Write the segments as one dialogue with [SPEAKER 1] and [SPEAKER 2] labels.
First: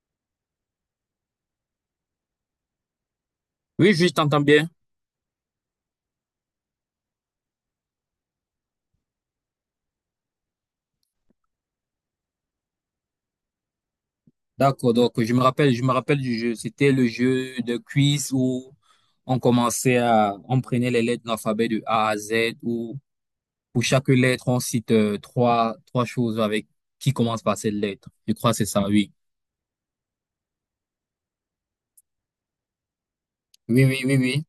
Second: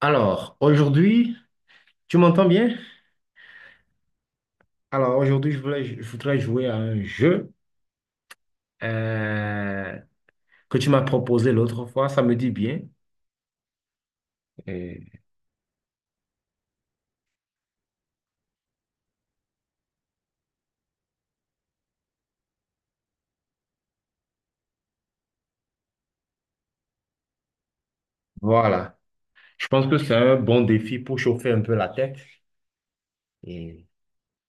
[SPEAKER 1] Alors, aujourd'hui, tu m'entends bien?
[SPEAKER 2] Oui, oui, je t'entends bien.
[SPEAKER 1] Alors, aujourd'hui, je voudrais jouer à un jeu euh, que tu m'as proposé l'autre fois. Ça me dit bien.
[SPEAKER 2] D'accord,
[SPEAKER 1] Et
[SPEAKER 2] donc je me rappelle du jeu. C'était le jeu de quiz où on prenait les lettres de l'alphabet de A à Z, où pour chaque lettre, on cite trois choses avec qui commence par cette lettre. Je crois que c'est ça,
[SPEAKER 1] voilà.
[SPEAKER 2] oui.
[SPEAKER 1] Je pense que c'est un bon défi pour chauffer un peu la tête.
[SPEAKER 2] Oui,
[SPEAKER 1] Et
[SPEAKER 2] oui, oui, oui.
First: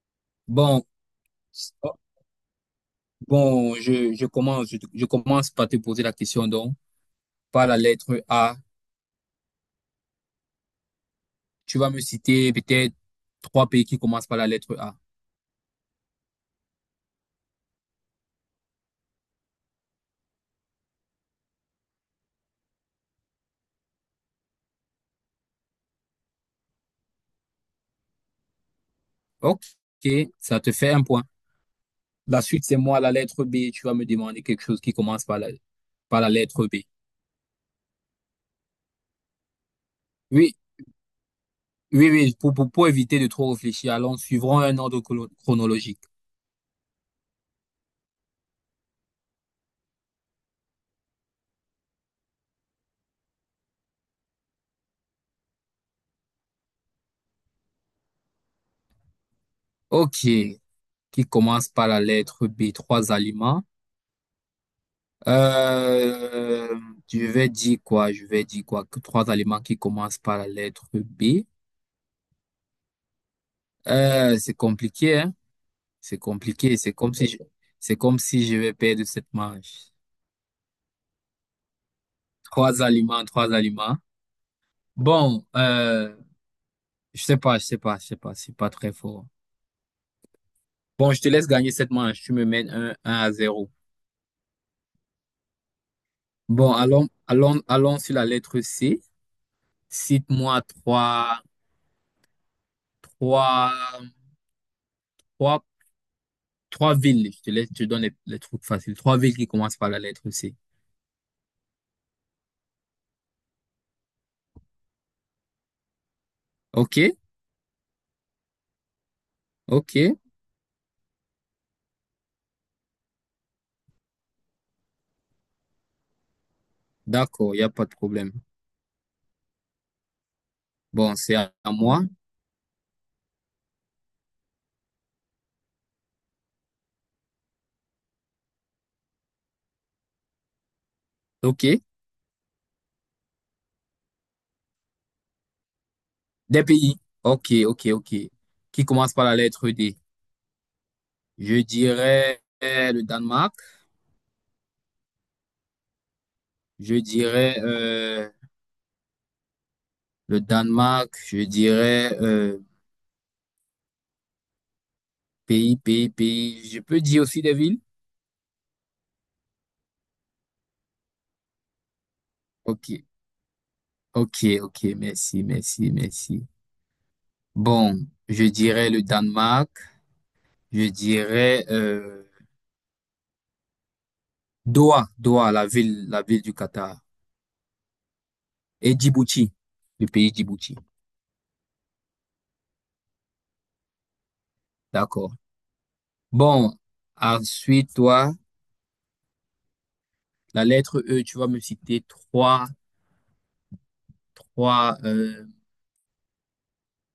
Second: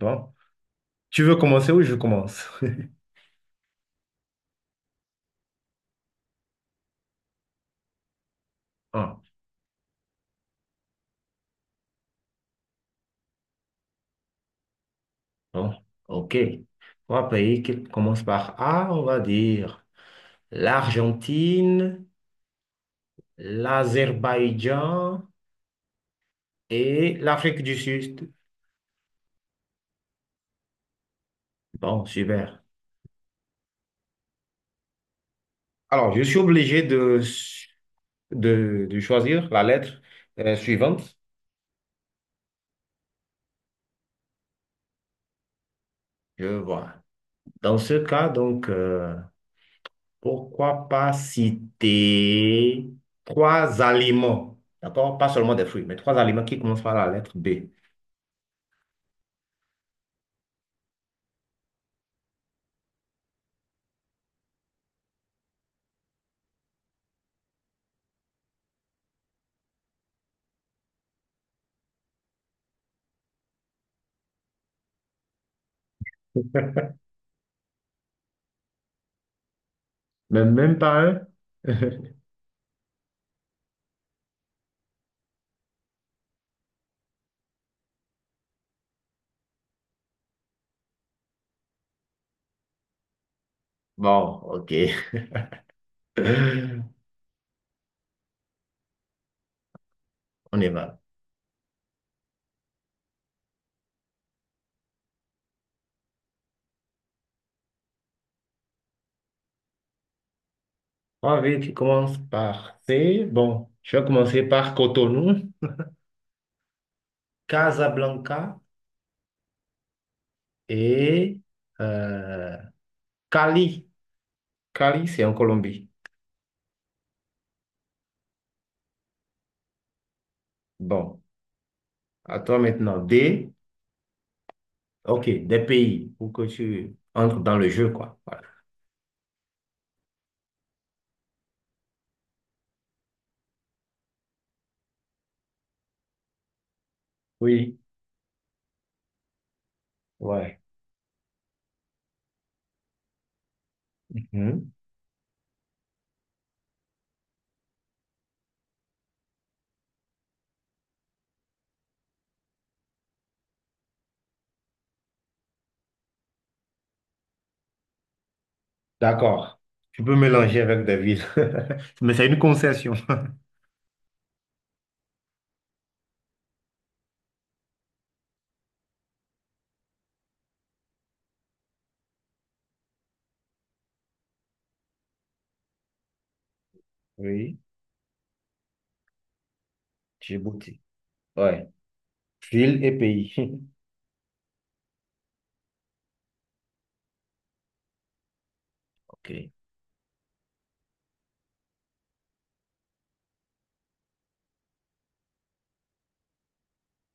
[SPEAKER 1] bon,
[SPEAKER 2] Bon,
[SPEAKER 1] tu veux commencer ou je
[SPEAKER 2] oh,
[SPEAKER 1] commence?
[SPEAKER 2] bon, je commence par te poser la question donc, par la lettre A.
[SPEAKER 1] Ah,
[SPEAKER 2] Tu vas me citer peut-être trois pays qui commencent par la lettre A.
[SPEAKER 1] bon, ok. Trois pays qui commencent par A, on va dire l'Argentine, l'Azerbaïdjan et l'Afrique du Sud.
[SPEAKER 2] Ok, ça te fait un point.
[SPEAKER 1] Bon,
[SPEAKER 2] La
[SPEAKER 1] super.
[SPEAKER 2] suite, c'est moi, la lettre B. Tu vas me demander quelque chose qui commence
[SPEAKER 1] Alors,
[SPEAKER 2] par
[SPEAKER 1] je
[SPEAKER 2] la
[SPEAKER 1] suis
[SPEAKER 2] lettre B.
[SPEAKER 1] obligé de, de choisir la lettre
[SPEAKER 2] Oui,
[SPEAKER 1] suivante.
[SPEAKER 2] oui, oui, pour éviter de trop réfléchir, allons, suivrons un ordre chronologique.
[SPEAKER 1] Je vois. Dans ce cas, donc, pourquoi pas citer trois aliments, d'accord? Pas seulement des fruits, mais trois aliments qui commencent par la lettre B.
[SPEAKER 2] Ok, qui commence par la lettre B, trois aliments. Euh, je vais dire quoi? Je vais dire quoi? Que trois aliments qui commencent par la lettre B. C'est compliqué, hein? C'est compliqué. C'est comme si je vais perdre cette manche.
[SPEAKER 1] Mais même pas un.
[SPEAKER 2] Trois aliments, trois aliments. Bon, je sais pas, je sais pas, je sais pas. C'est pas très fort. Bon, je te laisse gagner cette manche. Tu me mènes un à zéro.
[SPEAKER 1] Bon, ok.
[SPEAKER 2] Bon, allons, allons, allons sur la lettre C.
[SPEAKER 1] On
[SPEAKER 2] Cite-moi
[SPEAKER 1] y va.
[SPEAKER 2] trois, trois Trois villes. Je te laisse, je te donne les trucs faciles. Trois villes qui commencent par la lettre C.
[SPEAKER 1] Trois villes qui commencent par C. Bon, je vais commencer par Cotonou,
[SPEAKER 2] OK?
[SPEAKER 1] Casablanca
[SPEAKER 2] OK.
[SPEAKER 1] et euh, Cali. Cali, c'est en Colombie.
[SPEAKER 2] D'accord, il n'y a pas de problème. Bon,
[SPEAKER 1] Bon,
[SPEAKER 2] c'est à moi.
[SPEAKER 1] à toi maintenant. Ok, des pays pour que tu entres dans le jeu, quoi. Voilà.
[SPEAKER 2] OK. Des pays. OK,
[SPEAKER 1] Oui,
[SPEAKER 2] OK, OK. Qui commencent par la lettre D.
[SPEAKER 1] ouais.
[SPEAKER 2] Je dirais le Danemark.
[SPEAKER 1] Mhm.
[SPEAKER 2] Je dirais le Danemark. Je dirais pays. Je peux dire aussi des villes?
[SPEAKER 1] D'accord. Tu peux mélanger avec des villes. Mais c'est une concession.
[SPEAKER 2] OK. OK, OK. Merci, merci, merci. Bon, je dirais le Danemark. Je dirais... Doha, la ville du Qatar.
[SPEAKER 1] Oui,
[SPEAKER 2] Et Djibouti, le pays Djibouti.
[SPEAKER 1] Djibouti. Ouais. Ville et pays.
[SPEAKER 2] D'accord. Bon, ensuite, toi,
[SPEAKER 1] Ok.
[SPEAKER 2] la lettre E, tu vas me citer trois, euh,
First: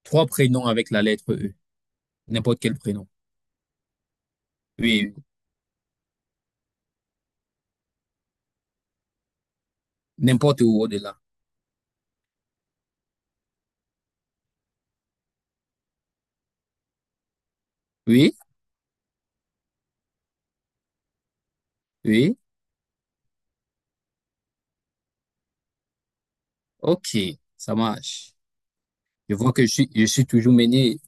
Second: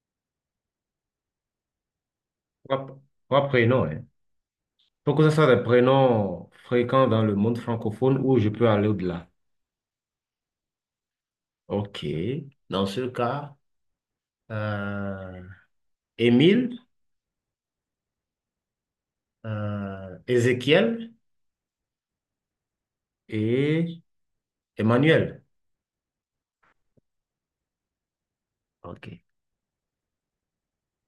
[SPEAKER 2] trois prénoms avec la lettre E. N'importe quel
[SPEAKER 1] Trois,
[SPEAKER 2] prénom.
[SPEAKER 1] trois prénoms, hein.
[SPEAKER 2] Oui,
[SPEAKER 1] Faut
[SPEAKER 2] oui.
[SPEAKER 1] que ce soit des prénoms fréquents dans le monde francophone où je peux aller au-delà.
[SPEAKER 2] N'importe où au-delà.
[SPEAKER 1] Ok. Dans ce cas, euh, Émile,
[SPEAKER 2] Oui,
[SPEAKER 1] Ézéchiel
[SPEAKER 2] oui.
[SPEAKER 1] et Emmanuel.
[SPEAKER 2] OK, ça marche.
[SPEAKER 1] OK.
[SPEAKER 2] Je vois que je suis toujours mené.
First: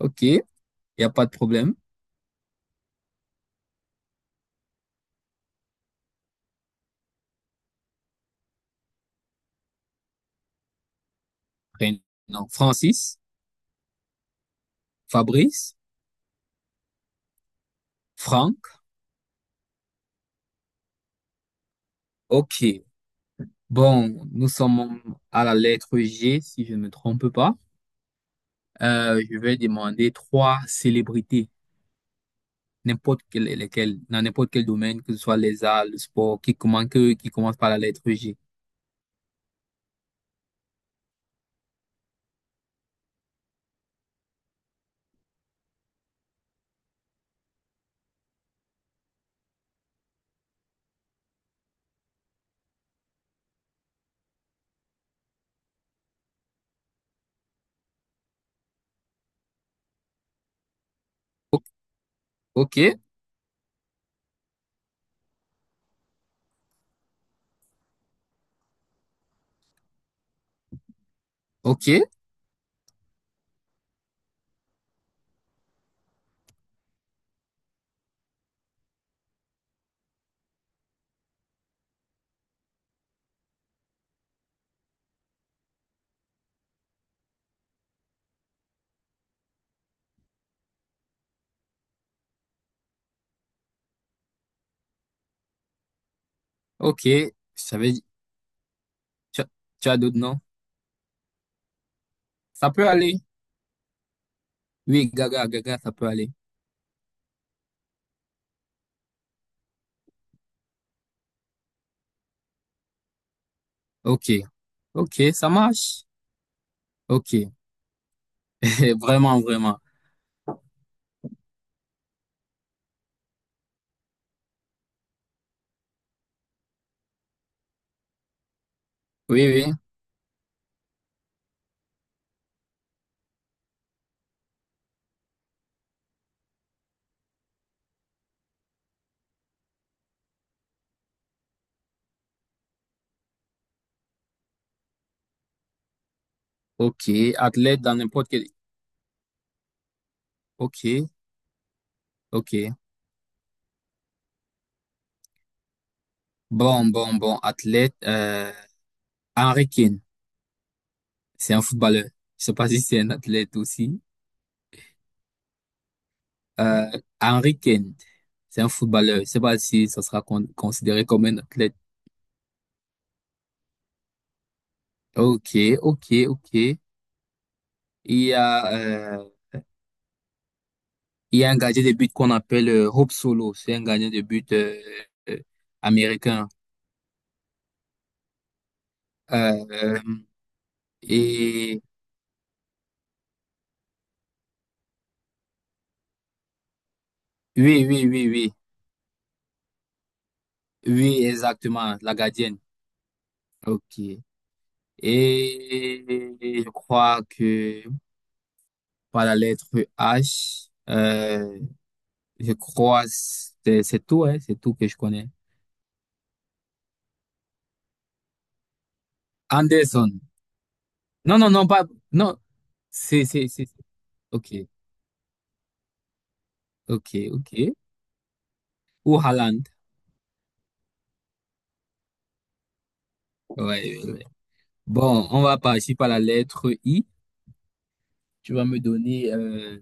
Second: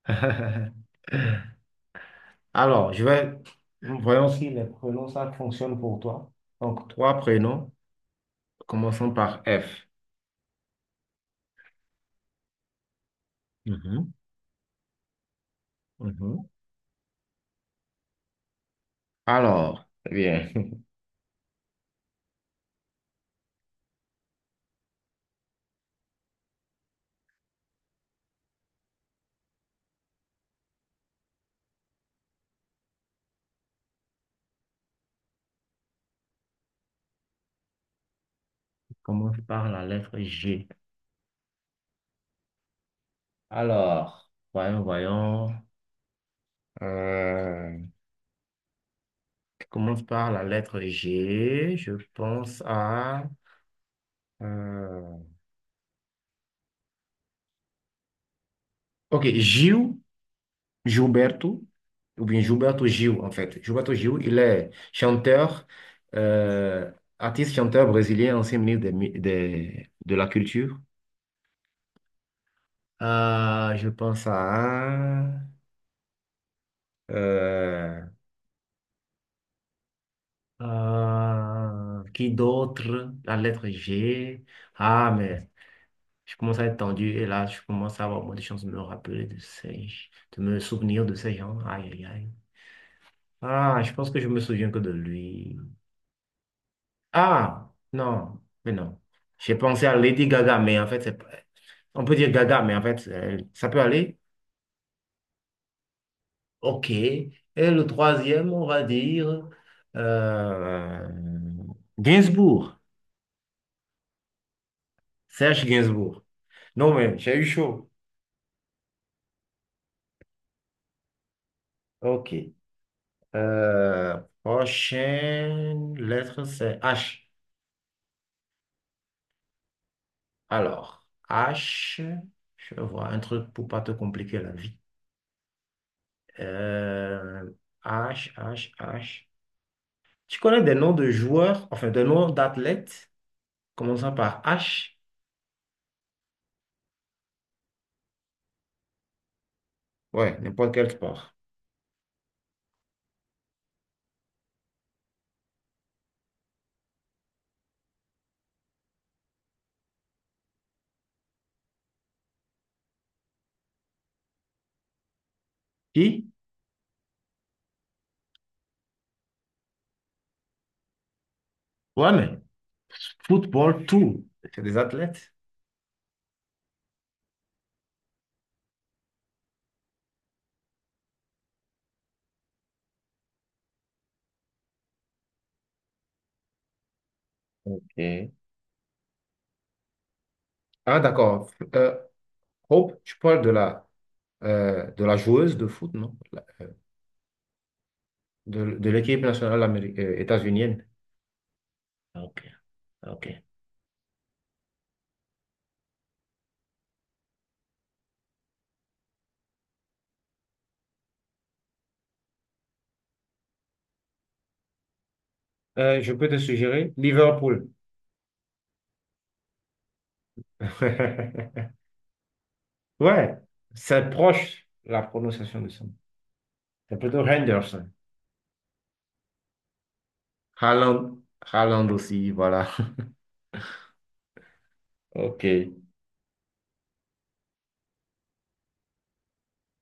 [SPEAKER 2] OK, il n'y a pas de problème.
[SPEAKER 1] Alors, voyons si les prénoms, ça fonctionne pour toi. Donc, trois prénoms, commençons par F.
[SPEAKER 2] Prénom. Francis,
[SPEAKER 1] Mhm,
[SPEAKER 2] Fabrice,
[SPEAKER 1] mhm.
[SPEAKER 2] Franck.
[SPEAKER 1] Alors, eh bien,
[SPEAKER 2] OK. Bon, nous sommes à la lettre G, si je ne me trompe pas. Je vais demander trois célébrités, n'importe quelle, lesquelles, dans n'importe quel domaine, que ce soit les arts, le sport, qui commence par la lettre G.
[SPEAKER 1] commence par la lettre G. Alors, voyons. Euh, commence par la lettre G. Je pense à... euh, ok, Gilles.
[SPEAKER 2] O-
[SPEAKER 1] Gilberto, ou bien
[SPEAKER 2] Ok,
[SPEAKER 1] Gilberto Gil, en fait. Gilberto Gil, il est chanteur, euh, artiste chanteur brésilien, ancien ministre de la Culture.
[SPEAKER 2] ok,
[SPEAKER 1] Ah, je pense à... euh, qui d'autre? La lettre G. Ah, mais je commence à être tendu et là, je commence à avoir moins de chances de me rappeler de ces... de me souvenir de ces gens. Aïe, aïe, aïe. Ah, je pense que je me souviens que de lui.
[SPEAKER 2] ok. Je
[SPEAKER 1] Ah,
[SPEAKER 2] savais,
[SPEAKER 1] non, mais non.
[SPEAKER 2] tu as
[SPEAKER 1] J'ai pensé
[SPEAKER 2] tu
[SPEAKER 1] à
[SPEAKER 2] as d'autres
[SPEAKER 1] Lady
[SPEAKER 2] noms?
[SPEAKER 1] Gaga, mais en fait, c'est pas- on peut dire Gaga,
[SPEAKER 2] Ça
[SPEAKER 1] mais en
[SPEAKER 2] peut
[SPEAKER 1] fait,
[SPEAKER 2] aller.
[SPEAKER 1] ça peut aller.
[SPEAKER 2] Oui, Gaga, Gaga, ça peut aller.
[SPEAKER 1] OK. Et le troisième, on va dire euh, Gainsbourg,
[SPEAKER 2] Ok, ok, ça
[SPEAKER 1] Serge
[SPEAKER 2] marche.
[SPEAKER 1] Gainsbourg. Non, mais
[SPEAKER 2] Ok,
[SPEAKER 1] j'ai eu chaud.
[SPEAKER 2] vraiment, vraiment.
[SPEAKER 1] OK. Euh, prochaine lettre, c'est H.
[SPEAKER 2] Oui, oui.
[SPEAKER 1] Alors, H, je vois un truc pour pas te compliquer la vie. Euh, H. Tu connais des noms de joueurs, enfin des noms d'athlètes, commençant par H,
[SPEAKER 2] Ok, athlète dans n'importe quel.
[SPEAKER 1] ouais, n'importe quel
[SPEAKER 2] Ok,
[SPEAKER 1] sport.
[SPEAKER 2] ok. Bon, bon, bon, athlète, Henry Kane, c'est un footballeur. Je sais pas si c'est un athlète aussi.
[SPEAKER 1] I,
[SPEAKER 2] Euh, Henry Kane, c'est un footballeur. Je sais pas si ça sera con- considéré comme un athlète.
[SPEAKER 1] ouais, mais football, tout, c'est des athlètes.
[SPEAKER 2] Ok, ok, ok. Il y a, euh, il y a un gardien de but qu'on appelle Hope Solo. C'est un gardien de but euh, américain.
[SPEAKER 1] Ok.
[SPEAKER 2] Euh,
[SPEAKER 1] Ah, d'accord.
[SPEAKER 2] et
[SPEAKER 1] Euh, Hope, tu parles de la joueuse de foot, non? La-
[SPEAKER 2] oui,
[SPEAKER 1] De l'équipe nationale états-unienne.
[SPEAKER 2] oui, exactement, la
[SPEAKER 1] Ok,
[SPEAKER 2] gardienne.
[SPEAKER 1] ok.
[SPEAKER 2] Ok. Et je crois que par la lettre H. Je crois c'est tout, hein, c'est tout que je connais.
[SPEAKER 1] Je peux te suggérer Liverpool.
[SPEAKER 2] Anderson. Non, non, non, pas. Non,
[SPEAKER 1] Ouais,
[SPEAKER 2] c'est.
[SPEAKER 1] c'est
[SPEAKER 2] Ok,
[SPEAKER 1] proche la prononciation de son. Nom. C'est
[SPEAKER 2] ok,
[SPEAKER 1] plutôt
[SPEAKER 2] ok.
[SPEAKER 1] Henderson.
[SPEAKER 2] Ou Haaland.
[SPEAKER 1] Haaland, Haaland aussi, voilà.
[SPEAKER 2] Ouais, ouais, ouais. Bon, on
[SPEAKER 1] Ok.
[SPEAKER 2] va
[SPEAKER 1] Je
[SPEAKER 2] partir par la lettre I. Tu vas me donner.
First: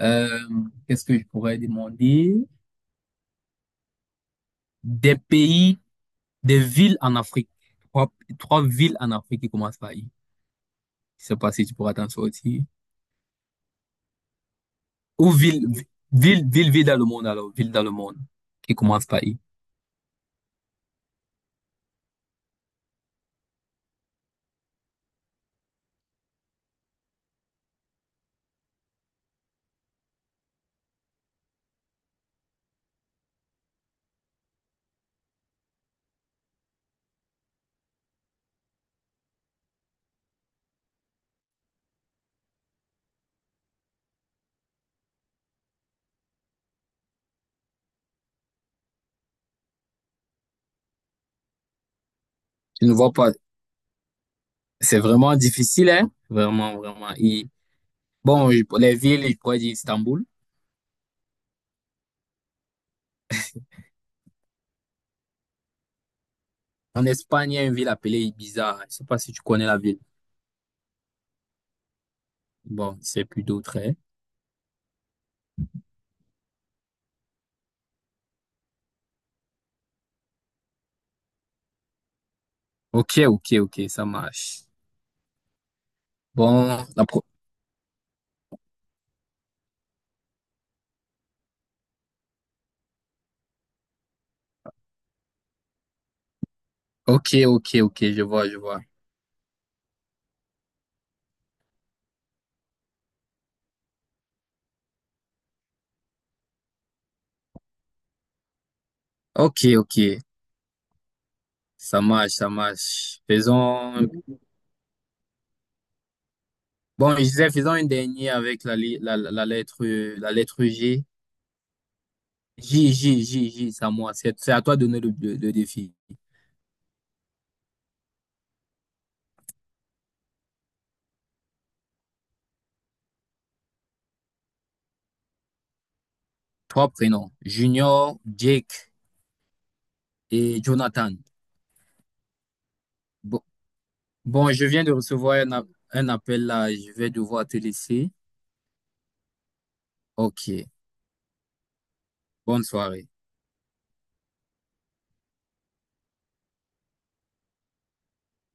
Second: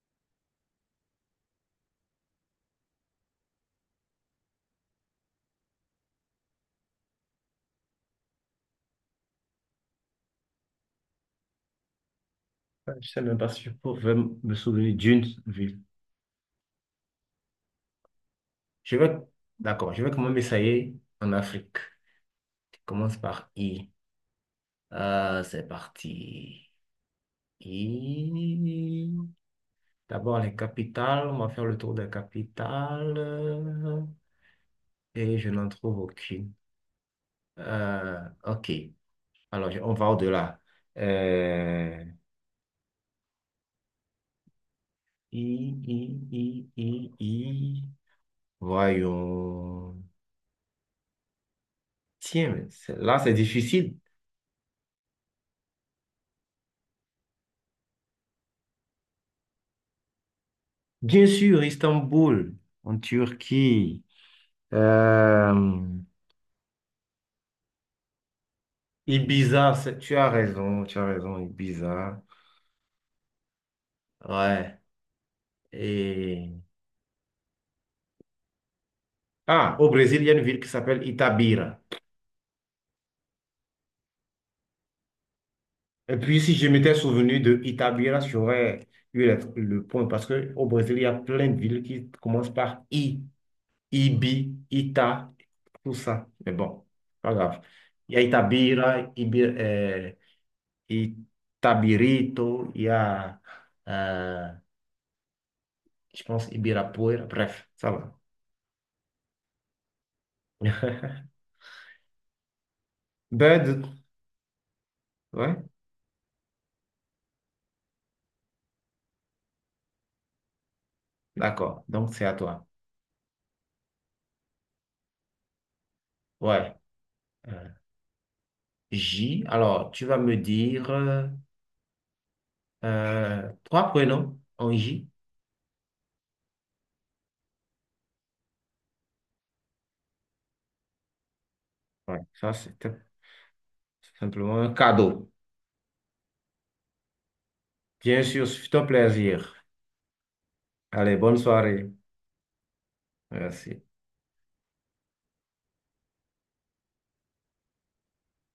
[SPEAKER 2] euh, qu'est-ce que je pourrais demander? Des pays, des villes en Afrique. Trois, trois villes en Afrique qui commencent par I. Je sais pas si tu pourras t'en sortir.
[SPEAKER 1] sais même pas si je pourrais me souvenir d'une
[SPEAKER 2] Ou ville,
[SPEAKER 1] ville.
[SPEAKER 2] ville, ville, ville dans le monde, alors, ville dans le monde, qui
[SPEAKER 1] Je
[SPEAKER 2] commence
[SPEAKER 1] vais,
[SPEAKER 2] par I.
[SPEAKER 1] d'accord, je vais quand même essayer en Afrique. Je commence par I. C'est parti. I. D'abord les capitales. On va faire le tour des capitales. Et je n'en trouve aucune. Euh, ok. Alors, on va au-delà. Euh, I, I, I. Voyons. Tiens, mais
[SPEAKER 2] Je ne
[SPEAKER 1] c'est-
[SPEAKER 2] vois
[SPEAKER 1] là,
[SPEAKER 2] pas.
[SPEAKER 1] c'est difficile.
[SPEAKER 2] C'est vraiment difficile, hein? Vraiment, vraiment. I. Bon, je- les villes, je pourrais dire Istanbul.
[SPEAKER 1] Bien sûr, Istanbul, en Turquie. Euh,
[SPEAKER 2] En Espagne, il y a une ville appelée Ibiza. Je sais pas si tu connais
[SPEAKER 1] Ibiza,
[SPEAKER 2] la
[SPEAKER 1] c'est-
[SPEAKER 2] ville.
[SPEAKER 1] tu as raison, Ibiza.
[SPEAKER 2] Bon, c'est plus d'autres, hein.
[SPEAKER 1] Ouais. Et... Ah, au Brésil, il y a une ville qui s'appelle Itabira.
[SPEAKER 2] Ok, ok, ok, ça marche.
[SPEAKER 1] Et puis, si je
[SPEAKER 2] Bon,
[SPEAKER 1] m'étais
[SPEAKER 2] la pro...
[SPEAKER 1] souvenu de Itabira, j'aurais eu le point parce que au Brésil, il y a plein de villes qui commencent par I, Ibi, Ita, tout ça. Mais bon,
[SPEAKER 2] Ok,
[SPEAKER 1] pas grave.
[SPEAKER 2] ok, ok,
[SPEAKER 1] Il y a
[SPEAKER 2] je vois, je vois.
[SPEAKER 1] Itabira, Ibi, Itabirito, il y a, euh, je pense, Ibirapuera, bref, ça va.
[SPEAKER 2] Ok, ok, ça marche, ça marche.
[SPEAKER 1] Bird,
[SPEAKER 2] Faisons...
[SPEAKER 1] ouais,
[SPEAKER 2] Bon, je disais, faisons une dernière avec la lettre G.
[SPEAKER 1] d'accord, donc c'est à toi.
[SPEAKER 2] C'est à moi. C'est à toi de donner le défi.
[SPEAKER 1] Ouais, euh, J, alors tu vas me dire trois prénoms en J.
[SPEAKER 2] Trois prénoms. Junior, Jake et Jonathan.
[SPEAKER 1] Ouais, ça c'était
[SPEAKER 2] Bon, bon,
[SPEAKER 1] simplement
[SPEAKER 2] je
[SPEAKER 1] un
[SPEAKER 2] viens de
[SPEAKER 1] cadeau.
[SPEAKER 2] recevoir un appel là. Je vais devoir te laisser.
[SPEAKER 1] Bien sûr, c'est un plaisir.
[SPEAKER 2] Ok.
[SPEAKER 1] Allez, bonne soirée.
[SPEAKER 2] Bonne soirée.
[SPEAKER 1] Merci.